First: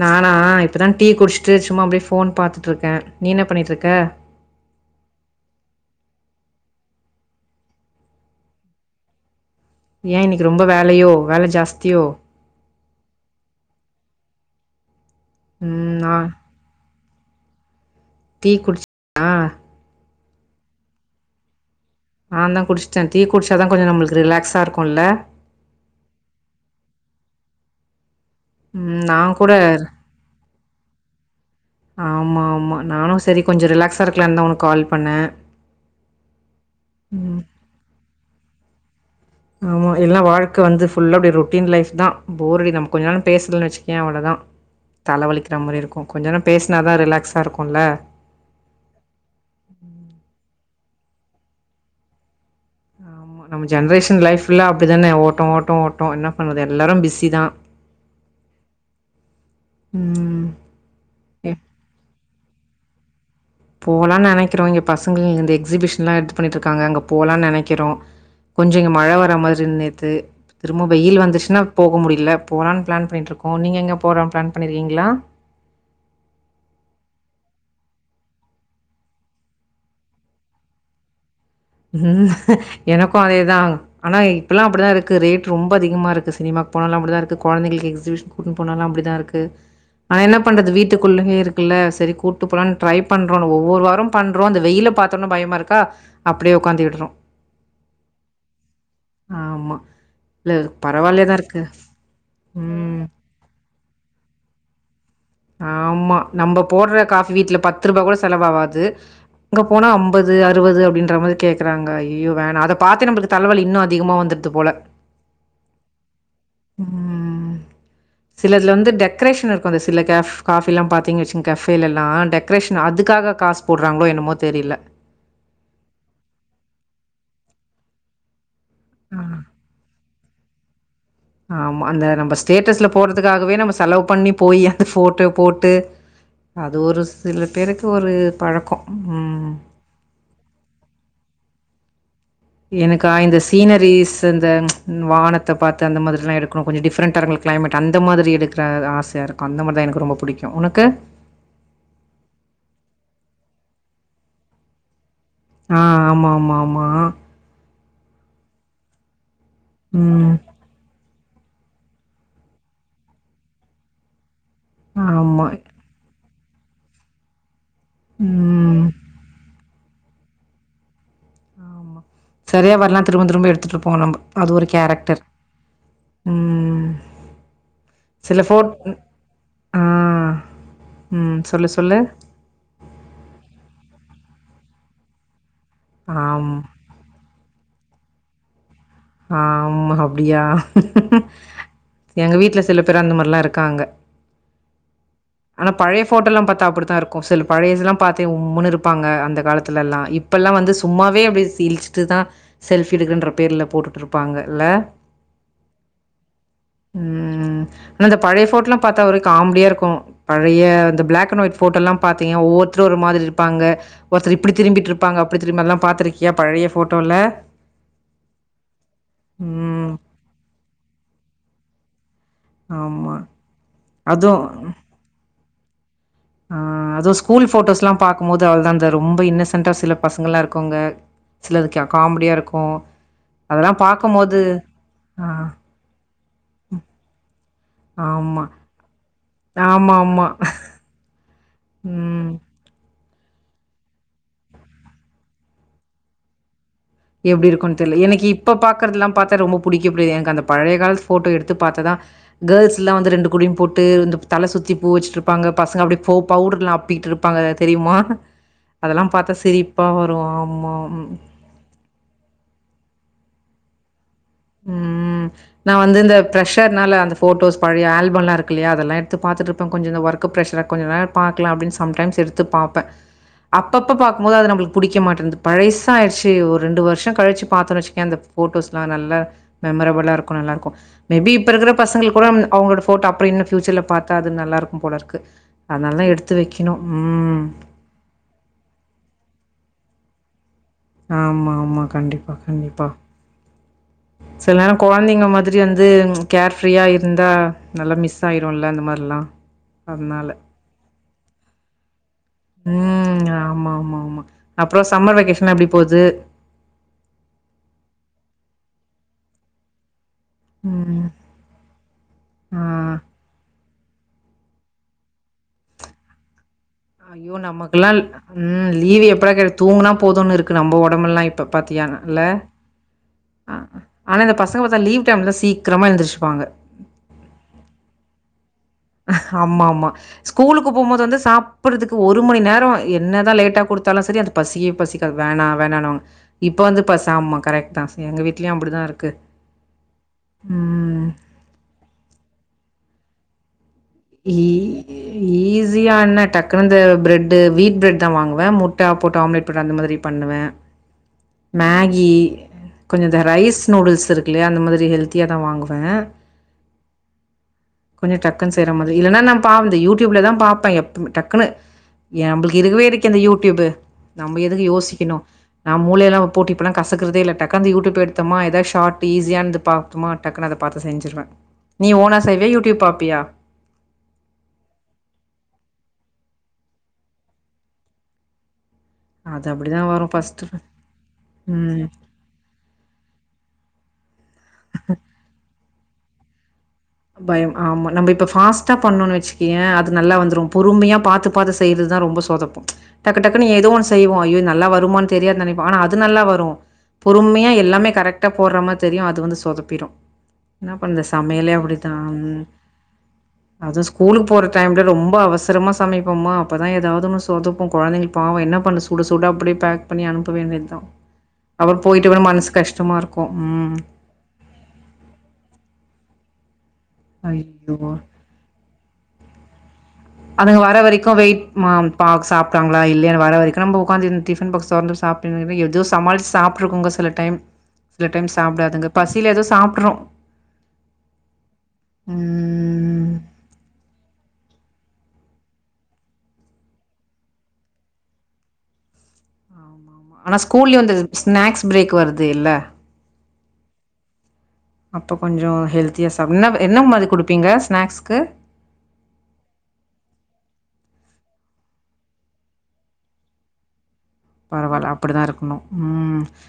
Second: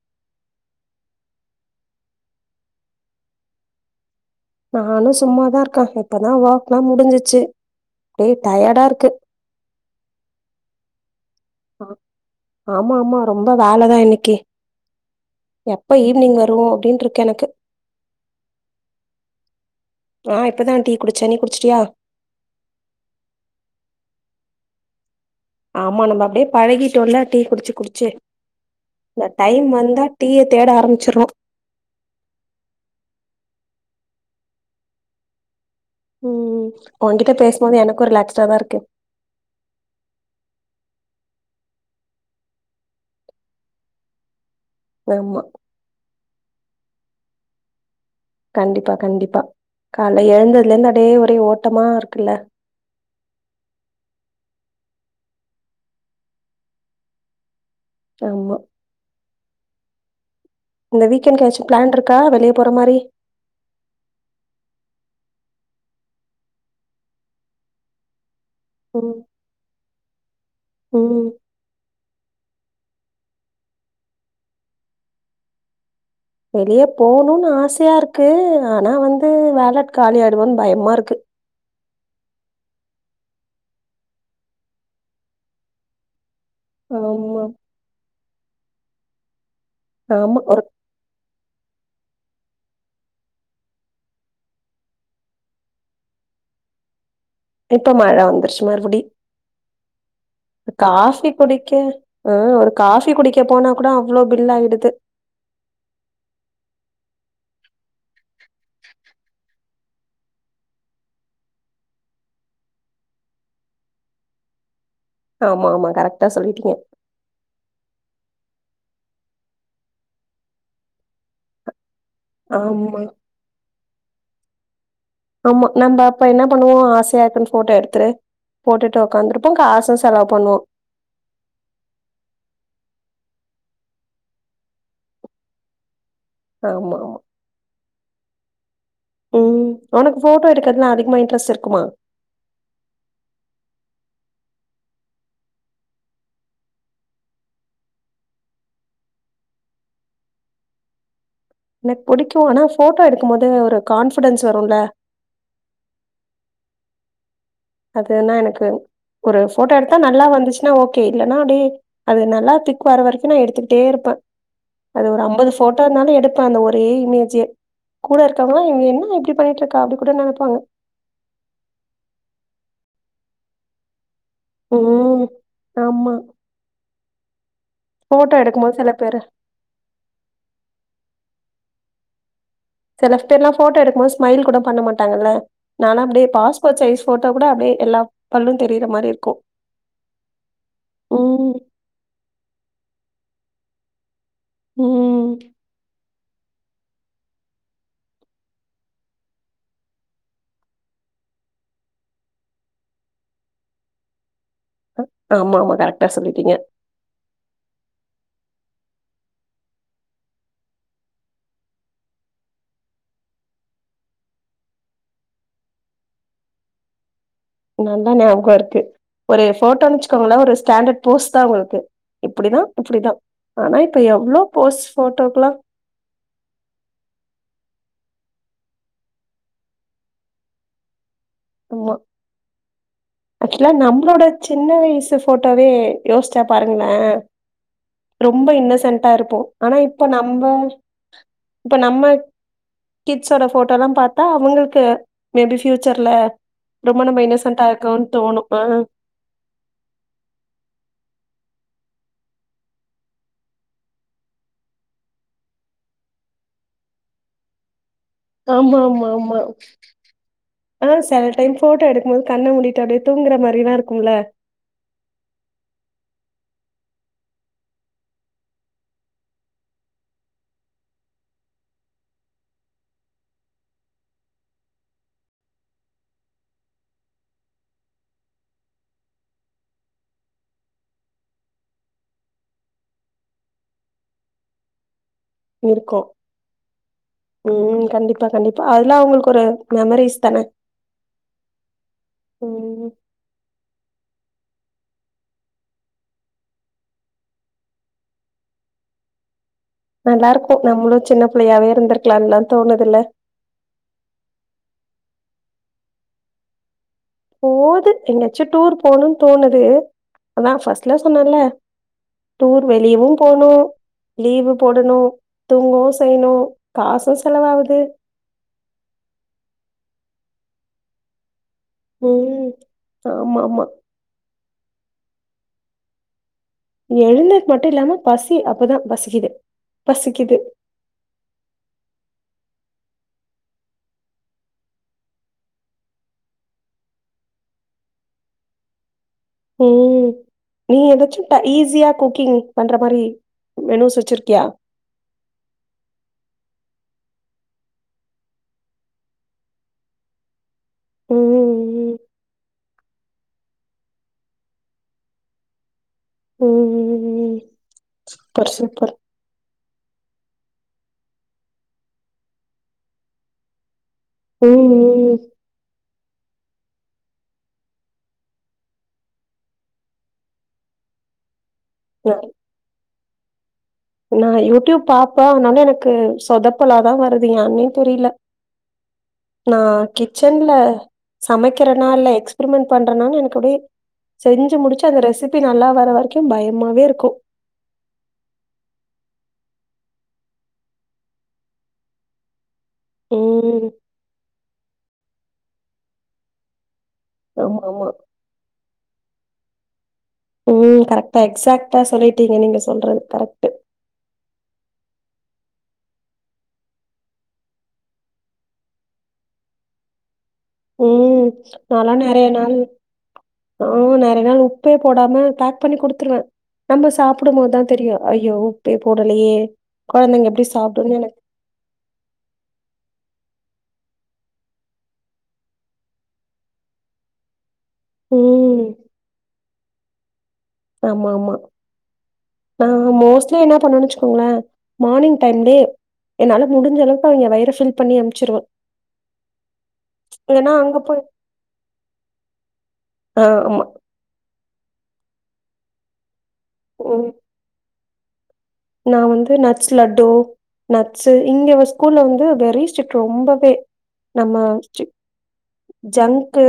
நானா இப்ப தான் டீ குடிச்சுட்டு சும்மா அப்படியே ஃபோன் பாத்துட்டுருக்கே நீ என்ன பண்ணிட்டு இருக்க நானும் சும்மாதா இருக்க இப்பதா ஒர்க்லா முடிஞ்சிச்சு ஒரே டயர்டா இருக்கு ஏன் இன்னைக்கு ரொம்ப வேலையோ வேல ஜாஸ்தி ஆ ஆமா ஆமா ரொம்ப வேலைதான் இன்னைக்கு ம், எப்ப நான் ஈவினிங் வரும் அப்டின்ட்ருக்கு எனக்கு டீ குடிச்சு நான் இப்பதான் டீ குடிச்சேன் நீ குடிச்சிட்டியா நா தான் குடிச்சிட்டேன் டீ குடிச்சாத தா கொஞ்சம் நம்பளுக்கு ரிலாக்ஸாக இருக்கும் இல்ல ஆமா நம்ம அப்படியே பழகிட்டோல்ல டீ குடிச்சு குடிச்சு ம், இந்த நான் கூட டைம் வந்தா டீய தேட ஆரம்பிச்சிறோம் ஆமா ஆமா நானும் சரி கொஞ்சம் ரிலாக்ஸாக இருக்கலாந்தான் உனக்கு கால் பண்ணேன் உம் உன்கிட்ட ம், பேசுனது எனக்கும் ரிலாக்ஸ்டா தான் இருக்கு ஆமா எல்லாம் வாழ்கை வந்து ஃபுல்லா அப்படி ரொட்டீன் லைப் தான் போர்டி நம் கொஞ்ச நேரம் பேசலன்னு வச்சிக்கோய அவ்வளோதான் ஆமா தலைவலிக்கிற மாதிரி இருக்கும் கொஞ்ச நேரம் பேசினாதான் ரிலாக்ஸா இருக்கும்ல்ல கண்டிப்பா கண்டிப்பா காலை எழுந்ததுலே இருந்து அப்டியே ஒரே ஓட்டமா இருக்குல்ல ஆமா நம்ம ஜென்ரேஷன் லைஃப்ல அப்படிதான ஓட்டம் ஓட்டம் ஓட்டம் என்ன பண்ணுவது எல்லாரும் பிஸி தான் ஆமா உம் இந்த வீக் எண்க்கு எதாச்சு பிளான் இருக்கா வெளிய போற மாதிரி போலான் நினைக்கிறோ இங்க பசங்கள் இந்த எக்ஸிபிஷன்லா இது பண்ணிட்டுருக்காங்க அங்க போலான் நினைக்கிறோ கொஞ்சம் இங்க மழை ம் வர மாதிரி நேத்து திரும்ப ம் வெயில் வந்துச்சுனா போக முடியல போலான்னு பிளான் பண்ணிட்ருக்கோம் நீங்க எங்க போறோன்னு பிளான் பண்ணியிருக்கீங்களா வெளிய போணுன்னு ஆசையா இருக்கு ஆனா வந்து வேல காலியாய்டுமோன்னு பயமா இருக்கு உம் எனக்கும் அதேதான் ஆனா இப்பல்லாம் அப்படிதா இருக்கு ரேட் ரொம்ப அதிகமா இருக்கு சினிமா போனாலும் அப்படிதான் ஆமா, இருக்கு கொழந்தைளுக்கு எக்ஸிபிஷன் கூட்டு போனாலும் அப்படிதான் இருக்கு ஆனா என்ன ஆமா. ஒரு பண்றது வீட்டு வீட்டுக்குள்ளயே இருக்குல்ல சரி கூட்டு போலான்னு ட்ரை பண்றோம் ஒவ்வொரு வாரம் பண்றோம் அந்த வெயில பாத்தோன்னா பயமா இருக்கா அப்படியே உக்காந்துட்றோம் இப்ப மழை வந்துருச்சு மறுபடி ஆமா. இல்ல பரவாயில்லையா காஃபி தான் இருக்கு. குடிக்க உ ஒரு ம். காஃபி குடிக்க போனா கூட அவ்வளோ பில் ஆயிடுது ஆமா நம்ம போடுற காஃபி வீட்டுல பத்து ரூபாய் கூட செலவாவாது இங்க போனா ஐம்பது அறுபது அப்படின்ற மாதிரி கேக்குறாங்க ஐயோ வேணாம் அத பாத்து நம்பளுக்கு தலவலி இன்னும் அதிகமா வந்துடுது போல ஆமா ஆமா கரெக்டா சொல்லிட்டீங்க சில இதுல வந்து டெக்கரேஷன் இருக்கும் அந்த சில கேஃப் காஃபில்லாம் பாத்தீங்க வச்சுங்க கஃபேல எல்லாம் டெக்ரேஷன் ஆமா, அதுக்காக காசு போடுறாங்களோ என்னமோ தெரில அம்மா நம்ம அப்ப என்ன பண்ணுவோம் ஆசையா இருக்குன்னு போட்டோ எடுத்துரு போட்டுட்டு உக்காந்துட்டு இருப்போம் காசு செலவு பண்ணுவோம் ஆமா அந்த நம்ம ஸ்டேட்டஸ்ல போட்றதுக்காகவே நம்ம செலவு பண்ணி போயி அந்த ஃபோட்டோ போட்டு அது ஆமா, ஒரு ஆமா. சில பேருக்கு ஒரு பழக்கோ ம் உனக்கு போட்டோ எடுக்கிறதுலாம் அதிகமா இன்ட்ரெஸ்ட் இருக்குமா எனக்கா இந்த சீனரீஸ் அந்த வானத்த பாத்து அந்த மாதிரில்லா இருக்கணு கொஞ்சோ டிஃப்ரெண்டா இருக்கனு கிளைமேட் அந்த மாதிரி இருக்கிற ஆசையாக இருக்கும் அந்த மாதிரி தான் எனக்கு ரொம்ப புடிக்கும் உனக்கு எனக்கு புடிக்கும் ஆனா ஃபோட்டோ எடுக்கும்போது ஒரு கான்ஃபிடென்ஸ் வரும்ல ஆ ஆமாம்மம்மம்மா அதுனா எனக்கு ஒரு போட்டோ எடுத்தா நல்லா ம் வந்துச்சுன்னா ஓகே இல்லன்னா அப்டியே அது நல்லா பிக் வர வரைக்கும் நான் எடுத்துட்டே இருப்பேன் அது ஒரு ஆமா அம்பது போட் டோ ஒரு மாதிரி எடுப்ப அந்த ஒரே இமேஜே கூட இருக்குறவங்களா ம் என்ன இப்டி பண்ணிட்டு இருக்கா அப்டி கூட நெனப்பாங்க செரியா வர்ல திரும்பத் திரும்ப எடுத்துட்டு இருப்போம் நம்ம அது ஒரு கேரக்டர் ம் ஆமா ம் போட்டோ சில போட் எடுக்கும்போது சில பேரு ஆ ம் சொல்லு சொல்லு சில பேர்லாம் போட்டோ எடுக்கும் போது ஸ்மைல் கூட பண்ண மாட்டாங்கல்ல நால்லா அப்டே ஆம். பாஸ்போட் சைஸ் போட்டோ கூட அப்டே எல்லா பல்லும் தெரிற மாரி இருக்கு ஆமா அப்டியா ம் எங்க வீட்ல சில பேர் அந்த மாரில்லாம் இருக்காங்க ம் ஆனா பழைய போட்டோல்லாம் பாத்தா அப்டித்தான் இருக்கும் சில பழைசெல்லாம் பாத்த உம்முன்னு இருப்பாங்க அந்த காலத்துலல்லாம் இப் இப்பல்லாம் வந்து சும்மாவே அப்டியே இளிச்சிட்டு தான் செல்ஃபி எடுக்கறன்ற பேர்ல போட்டுட்ருப்பாங்க இல்ல ஆமா ஆமா கரெக்டா சொல்லிட்டீங்க ம் ஆனா இந்த பழைய போட்டோல்லாம் பாத்தா ஒரே காம்டியா இருக்கும் பழைய அந்த பிளாக் அண்ட் ஒயிட் போட்டோ எல்லாம் பாத்தீங்க ஒவ்வொருத்தரும் ஒரு மாதிரி இருப்பாங்க ஒருத்தர் இப்டி திரும்பிட்டு இருப்பாங்க அப்டி திரும் எல்லாம் பாத்துருக்கியா பழைய போட்டோல நல்லா ஞாபகம் இருக்கு ஒரு போட்டோ ம். வச்சுக்கோங்களே ஒரு ஸ்டாண்டர்ட் போஸ்ட் தான் உங்களுக்கு இப்டிதான் ஆமா. இப்டிதான் ஆனா இப்ப என்ன அதுவும் போஸ் போட்டோக்குலா ஆ அதுவும் ஸ்கூல் போட்டோஸ் எல்லாம் பாக்கும்போது அவ்ளோதான் அந்த ரொம்ப இன்னொசென்டா சில பசங்களல்லாம் இருக்கோங்க சிலதுக் ஆமா காமெடியா இருக்கு ஆக்சுவலா நம்மளோட சின்ன வயசு போட்டோவே யோசிச்சா பாருங்களேன் ஆமா. ரொம்ப இன்னசன்டா இருப்போம் ஆனா இப்ப ஆமாமா. நம்ம இப்ப நம்ம ம். கிட்ஸோட போட்டோல்லாம் பார்த்தா அவங்களுக்கு மேபி ஃப்யூச்சர்ல ரொம்ப நம்ம எப்டி இன்னசண்டா இருக்குன்னு இருக்கோ தெர்ல எனக்கு இப்ப பாக்குறதுல்லாம் பாத்தா ரொம்ப புடிக்க புடிக்காது எனக்கு அந்த பழைய கால போட்டோ எடுத்து பாத்தா தான் கேர்ல்ஸ்ல்லாம் வந்து ரெண்டு குடிமி போட்டு இந்த தல சுத்தி பூ வச்சுட்டுருப்பாங்க பசங்க அப்டி போ பவுடரெல்லாம் அப்பிக்கிட்ருப் ப்பாங்க தெரியுமா ஆமா ஆமா அதெல்லாம் பாத்தா ஆமா சிரிப்பா வரும் ஆமா ம் தென் போட்டோ எடுக்கும்போது கண்ண மூடிட்டு அப்டியே தூங்குற மாரில்லாம் இருக்கும்ல ம் ம் நான் வந்து இந்த பிர்ஷர்னால அந்த போட்டோஸ் பழைய ஆல்பம் இருக்குல்லையா அதெல்லாம் எடுத்து பாத்துட் இருப்பேன் கொஞ்சம் இந்த ஒர்க் க்கு பிரஷர் கொஞ்ச நேரம் பாக்கலா அப்டின்னு சம்டைம்ஸ் எடுத்து பாப்பன் அப்பப்ப பார்க்கும்போது அது நம்மளுக்கு புடிக்க மாட்டேங்குது பழசாயிடுச்சு ஒரு ரெண்டு வருஷம் கழிச்சு பார்த்தனு வச்சுக்கோய அந் ஃபோட்டோஸ்லாம் நல்லா மெமரபுளாருக்கும் நல்லாருக்கும் மே பி இப்ப இருக்கிற பசங்களுக் கூட அவுங்களோட போட்டோ அப்ற இன்னும் பியூச்சர்ல பார்த்தா அது நல்லா இருக்கும் போல இருக்கு இருக்கு அதனால எடுத்து வைக்கணும் ம் கண்டிப்பா கண்டிப்பா அதுல்லா உங்களுக்கு ஒரு மெமரிஸ் தானே ஆமா ஆமா கண்டிப்பா கண்டிப்பா ம் சில நேர குழந்தைங்க மாதிரி வந்து கேர் ஃப்ரீயா இருந்தா நல்ல மிஸ் தயிருல்ல இந்த மாறில்லா நல்லா இருக்கு நம்மளும் சின்ன பிள்ளையாவே இருந்திருக்கலான்லா தோணுதுல்ல ம். ஆமா ஆமா ஆமா அப்ரோ சம்மர் வெகேஷன்லா எப்டி போகுது போது எங்காச்சு டூர் போகணுனு தோணுது அதா ஃபர்ஸ்ட்ல ம். சொன்னன்ல ஆ. டூர் வெளியவு போணு லீவு போடணு தூங்கவு செய்யணு காசும் ஐயோ! செலவாவுது நமக்கெல்லாம் ம் லீவு எப்படா கெடைக்கு தூங்குனா போதும்னு இருக்கு நம்ம உடம்பெல்லா இப்ப பத்தியான இல்ல ம் ஆமா ஆ ஆமா ஆனா இந்த பசங்க பார்த்தா லீவ் டைம்ல சீக்கிரமா எழுந்திருச்சுப்பாங்க எழுந்தது மட்டு இல்லாம பசி அப்பதா பசிக்குது பசிக்குது போகும்போது வந்து சாப்பிறதுக்கு ஒரு மணி நேரோ என்னதான் லேட்டா குடுத்தாலு சரி அது பசி பசிக்க வேணா வேணானுவாங்க இப்ப வந்து இப்ப சாமா கரெக்ட் தா எங்க வீட்லயும் அப்படிதா இருக்கு ம் நீ ம். எதாச்சும் ஈஸியா குக்கிங் பண்ற மாரி மெனு இ இ ஈஸியா என்ன டக்குனு இந்த ப்ரெட்டு வீட் ப்ரட் தா வாங்குவே முட்டை போட்டு ஆம்லேட் போட்டு அந்த மாதிரி பண்ணுவே ம் மேகி கொஞ்ச இந்த ரைஸ் நூடுல்ஸ் இருக்குல்லையா அந்த மாரி ஹெல்த்தியா தா வாங்குவே ஓ ம் ம் கொஞ்ஜோ சூப்பர் டக்குன்னு செய்யிற சூப்பர் மாரி இல்லன்னா நம் பாவது யூடியூப்ல தா பாப்பே எப் டக்குன்னு நம்பளுக்கு இருக்கவே இருக்கே அந்த யூடியூபு நம்ம எதுக்கு ம் யோசிக்கணு ம். நான் மூளை எல்லா போட்டு இப்பல்லா கசக்குறதே இல்ல உக்காந்து யுடியூப் எடுத்தோமா எதாது ஷார்ட் ஈசியான்து பாப் பம்மா டக்குன்னு எடுபாத்து செஞ்சிருவே நீ நா ஓனா செய்வியா யூடியூப் பாப்பியா நா யூடியூப் பாப்பன் அதனால எனக்கு சொதப்பலாதா வருது ஏன்னே தெரியல அது நா அப்டிதா வரு ஃபஸ்ட்டு கிச்சன்ல ம் சமைக்கிறனா இல்ல எக்ஸ் ப்ரிமெண்ட் பண்றனால எனக்கு அப்டியே செஞ்சு முடிச்சு அந்த ரெசிபி நல்லா வர வரைக்கும் பயமாவே இருக்கு பயம் ஆமா நம்ம இப்ப ஃபாஸ்ட்டா பண்ணோன்னு வச்சுக்கயே அது நல்லா வந்துரும் பொறுமையா பாத்து பாத்து செய்றது தா ரொம்ப சொ சொதப்பு டக்கு டக்குன்னு ம் ஏதோ ஒன்னு செய்வோ ஐயோ இது நல்லா வருமான்னு தெரியாது நெனைப்போ ஆனா அது நல்லா வரு பொறுமையா ஆமா ஆமா. எல்லாமே கரெக்டா போடுறமாரி தெரியு அது வந்து சொதப்பிரு ம் கரெக்டா எக்ஸாகக்ட்டா சொல்லிட்டீங்க நீங்க சொல்றது கரெக்ட்டு அதுவும் ஸ்கூலுக்கு போற டைம்ல ரொம்ப அவசரமா சமைப்போம்மா அப்பதா எதாவது ஒன்னு சொதப்பு கொழந்தைங்க பாவம் என்ன பண்ணு சுட சுட அப்டியே பேக் பண்ணி அனுப்ப வேண்டி ம் நாலா நெறைய நாள் கஷ்டமா இருக்கும். ஆ ம். நெறைய நாள் உப்பே போடாம பேக் பண்ணி குடுத்துருவே நம்ம சாப்டும் போதுதா ஐயோ! தெரியு ஐயோ உப்பே போடலையே கொழந்தைங்க எப்டி அதுங்க வர சாப்பிடும்னு வரைக்கு எனக்கு வெயிட் மாம் பாவோ சாப்டாங்களா இல்லையான் வர வரைக்கும் நம்ப உக்காந்து இந்த டிஃபன் பாக்ஸ் தொறந்து சாப்ப எதோ சமாள்ச்சு சாப்ட்ருக்கங்க சில டைம் சில டைம் ம். சாப்டாதுங்க பசியில எதோ சாப்ட்ரு ஆமா ஆமா நா மோஸ்ட்லி என்ன பண்ணனு வெச்சு க்கோங்களே மார்னிங் டைம்லே என்னால முடிஞ்ச அளவுக்கு அவிங்க வயிரப ஃபில் பண்ணி அமிச்சிருவே ஆமா ஆமா ஆனா அங்க ஸ்கூல்லயே வந்து போய் ஸ்நாக்ஸ் பிரேக் வருது இல்ல அ ஆமா அப்ப கொஞ்சோ ஹெல்த்திய சாப்ப என்ன பே என்ன மாரி ம் குடுப்பீங்க ஸ்நாக்ஸ்க்கு நா வந்து நட்ஸ் லட்டு நட்ஸு இங்கவ ஸ்கூல்ல வந்து வெரி ஸ்ட்ரிக்ட் ரொம்பவே நம்ம சி பரவால்ல அப்டிதான் இருக்கணும் ம் ஜங்க்கு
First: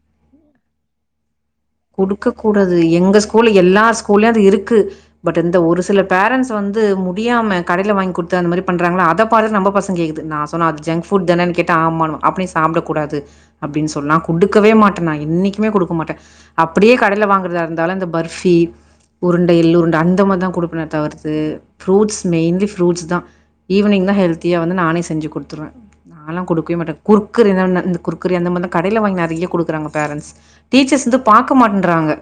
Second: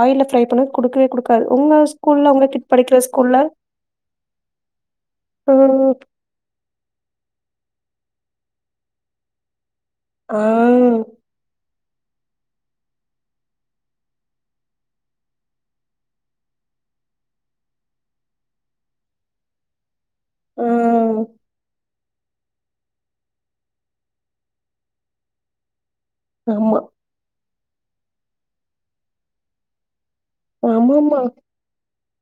ஆயில்ல ஃபிரை பண்ணத குடுக்கவே குடுக் குடுக்க கூடாது எங்க ஸ்கூல எல்லா ஸ்கூல்லயு அது இருக்கு பட் இந்த ஒரு ம் சில பேரண்ட்ஸ் வந்து முடியாம கடையில வாங்கி குடுத்து அந்த மாரி பண்றாங்களா அத பாத்துட் நம்ப பசங் க கேக்குது நா ஆ சொன்ன அது ஜங்க் ஃபுட் தானன் கேட் தா மான்னுவா அப்டியே சாப்டக் கூடாது அப்டின் சொல்லா குடுக்கவே மாட்டே நா என்னைக்குமே குடுக்க மாட்டே அப்டியே கடைல வாங்குறதா இருந்தாலு இந்த பர்பி உருண்டை எல்ரூண்ட அந் அத மார்தா ஆ குடுப்பனே தவர்த்து ஃப்ரூட்ஸ் மெயின்லி ஃப்ரூட்ஸ் தா ஈவ்னிங்னா ஹெல்த்தியா வந்து நானே செஞ்சி குடுத்துருவே நாலா குடுக்கவே ஆமா மாட்டே குர்குரே தான இந்த குர்குரே அந்த மார் தா கடையில வாங்கி நெறைய குடுக்குறாங்க பேரன்ட்ஸ் டீச்சர்ஸ் ஆமாமா வந்து பாக்க மாட்டன்றாங்க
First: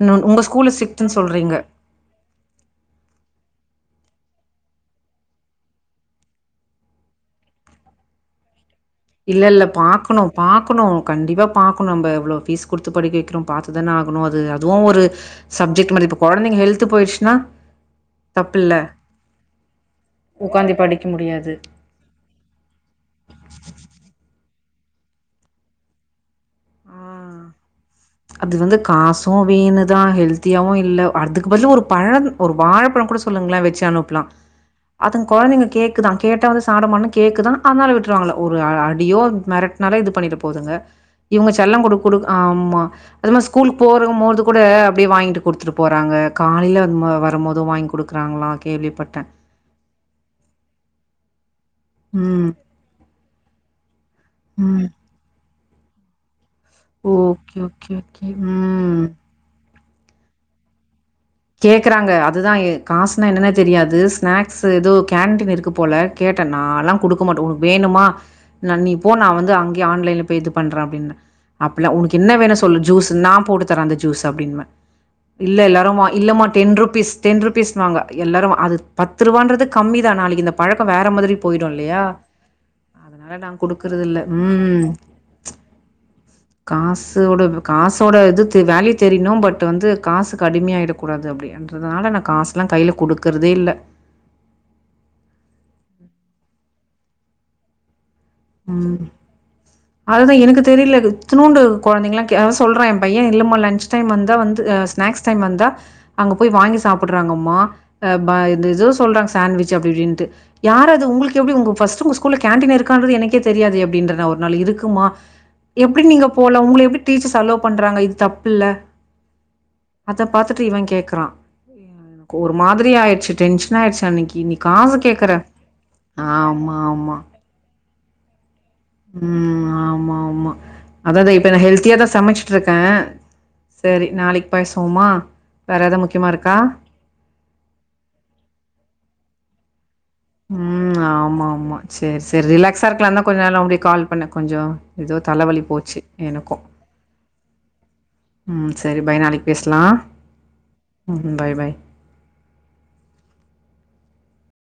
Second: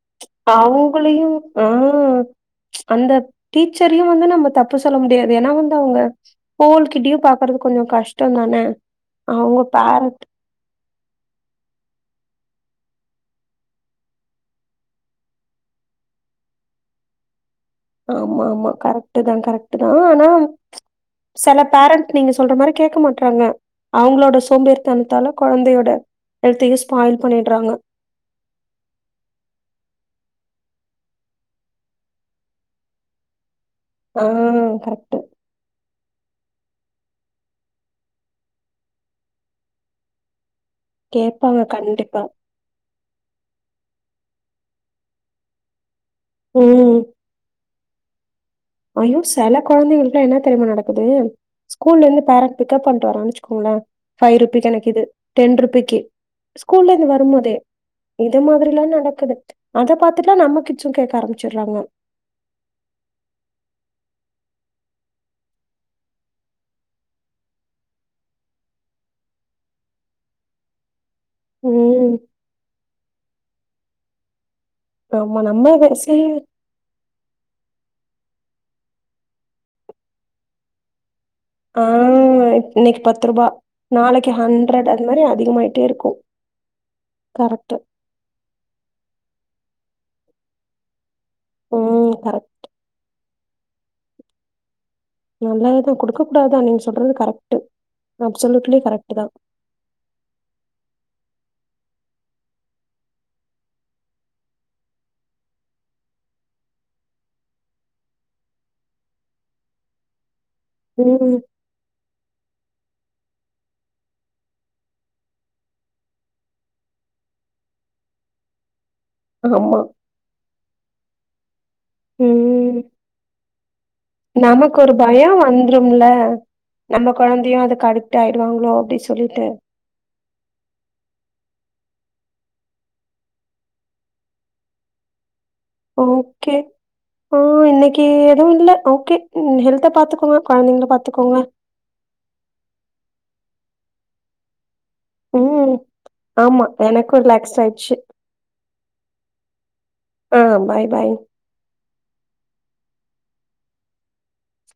இன்னொன் உங்க ஸ்கூல ஸ்ட்ரிக்ட்ன் சொல்றீங்க போ அந்த டீச்சரையு வந்து நம்ம தப்பு சொல்ல முடியாது ஏனா வந்து அவுங்க ஸ்கூல் கிட்டியு பாக்கறது கொஞ்சோ கஷ்டந்தான இல்ல இல்ல பாக்கனு பாக்கணு கண்டிப்பா பாக்கணு நம்ப எவ்ளோ ஃபீஸ் குடுத்து படிக்க வெக்கிறோ பாத்து தான ஆகணு அது அதுவு ஒரு சப்ஜெக்ட் மாரி இப்ப கொழந்தைங்க ஹெல்த்து போய்ர்ச்னா ஆமா ஆமா கரெக்டு தா கரெக்ட் தா ஆனா இம் உக்காந்து படிக்க முடியாது. செல பேரண் நீங்க சொல்ற மாரி கேக்க மாட்றாங்க அவுங்ளோட சோம்பேரி தனத்தால கொழந்தையோட எல்த்தையு ஆ ஸ்பாயில் பண்ணிட்றாங்க அது வந்து காசு வீனு தா ஹெல்த்தியாவு இல்ல அதுக்கு பதிலா ஒரு பழ ஒரு வாழப்பழ கூட சொல்லுங்ளே வெச்சி ஆ அனுப்பலாம் கரெக்ட் அதுங் கொழந்தைங்க கேக் க்குதா கேட்டா வந்து சாதமானா கேக்குதா அதனால விட்டுருவாங்களா ஒரு அ அடியோ மெரட்னாலே இது பண்ணிட்டு போதுங்க இவுங்க கேப்பாங்க செல்ல குடுக் கண்டிப்பா குடுக் ஆமா அது மார் ஸ்கூலுக் போரமோது கூட அப்டியே வாங்கிட்டு குடுத்துட்டு போறாங்க காலையில ம் வந்த் வரம் போது வாய்ங்க் குடுக்றாங்ளா ஐயோ செல கொழந்தைங்களுக்குல்லா என்ன தெரியுமா நடக்குது ஸ்கூல்ல இருந்து ம். பேரண்ட் பிக்கப் பண்றாங்கண் வச்சுக்கோங்களே ஃபை ருபிக் ம். எனக்கு இது டென் ருபிக்கு ஸ்கூல்ல இருந்து வரும் போதே ஓகே, ஓகே, ஓகே. இது மாதிரில்லா ம். நடக்குது அத பாத்துட்டுதா நம்ம கிச்சு கேக்க ஆரம் கேக்கறாங்க அதுதா காசுனா என்னனே தெரியாது ஸ்னாக்ஸ் ஏதோ கேன்டீன் இருக்கு போல கேட்டே நால்லா குடுக் க மாட்டோ உனுக் வேணுமா நா நீ போ நா வந்து அங்யே ஆன்லைன்ல போய் இது பண்ற அப்படின்னே அப்பில்லா ம் உனக்கு என்ன வேணா சொல்லு ஜூஸ் நா போட்டு தரே அந்த ஜூஸ் அப்டின்வே ஆமா இல்ல நம்ம எல்லாரு பேசி டென் ருபீஸ் டென் ருபீஸ் வாங்க எல்லாரு அது பத்து ரூவான்றது கம்மி தா நாளைக்கு இந்த பழக்கோ வேற மாதிரி போயிடு ஆ இல்லையா இன்னைக்கு பத்து அதனால ரூபா நான் குடுக்கறதில்ல. நாளைக்கு ஹண்டட் அந்த மாரி அதிகமாயிட்டே இருக்கு காஸ்சு வோட இப்ப கரெக்ட் காஸ் தோட இது தெ வேல்யூ தெரியுனு பட் வந்து காசுக்கு அடிமையாயிட கூடாது ம் அப்டின்றதுனால நா கரெக்ட் காஸ் இப்லா கையில குடுக்கறதே இல்ல நல்லதுதா குடுக்க கூடாது அ நீங்க சொல்றது கரெக்ட் அப்சலுட்லி கரெக்ட் தா அதுதா எனக்கு தெரியில இத்தூலுண்டு கொழந்தைங்கலா கே அவ சொல்றா எ பைய இல்லமா லன்ச் டைம் வந்தா வந்து அ ஸ்நாக்ஸ் டைம் வந்தா அங்க போயி வாங்கி சாப்பிட்றாங்கம்மா ம் பா இந்த ஏதோ சொல்றாங்க சாண்ட்விச் அப்படி இப்படின்ட்டு யாரது உங்களுக்கு ம் எப்படி உங்க ஃபர்ஸ்ட் உங்க ஸ்கூல்ல கேண்டீன் இருக்கான்றது எனக்கே தெரியாது அப்படின்றது ஒரு நாள் இருக்குமா எப்டி நீங்க போலா உங்கள எப்டி டீச்சர்ஸ் அலோவ் பண்றாங்க இது தப்புல்ல ஆமா அத பாத்துட்டு இவன் கேக்கறா யாரு எனக்கு ஒரு ம் மாதிரி ஆயிரிச்சி டென்ஷன் ஆயிரிச்சி அன்னைக்கு இன்னிக்கு நமக்கு ஒரு காசு பயோ கேக்குற வந்துரும்ல ஆமா நம்ம ஆமா கொழந்தையு அதுக்கு அடிக்ட் ஆயிருவாங்களோ உம் ஆமா ஆமா அத்தா அத்தா இப்ப நா ஹெல்த்தியா தா சமைச்சிட்டுருக்கே சேரி நாளைக்கு பேசுவோமா வேற எதாவது முக்கியமா ஓகே இருக்கா? ஓ இன்னைக்கு எதும் இல்ல ஓகே ம் ஹெல்த்த பாத்து உம் ஆமா ஆமா சேரி சேரி ரிலாக்ஸா இருக்கலான்தா கொஞ்ச நேரம் கால் பண்ணே கொஞ்சோ ஏதோ தலவலி ம் போச்சு எனக்கும் ஆமா எனக்கு ரிலாக்ஸ் ஆயிடுச்சு ம் சரி பை நாளைக்கு பேசலா ம் பாய் பாய்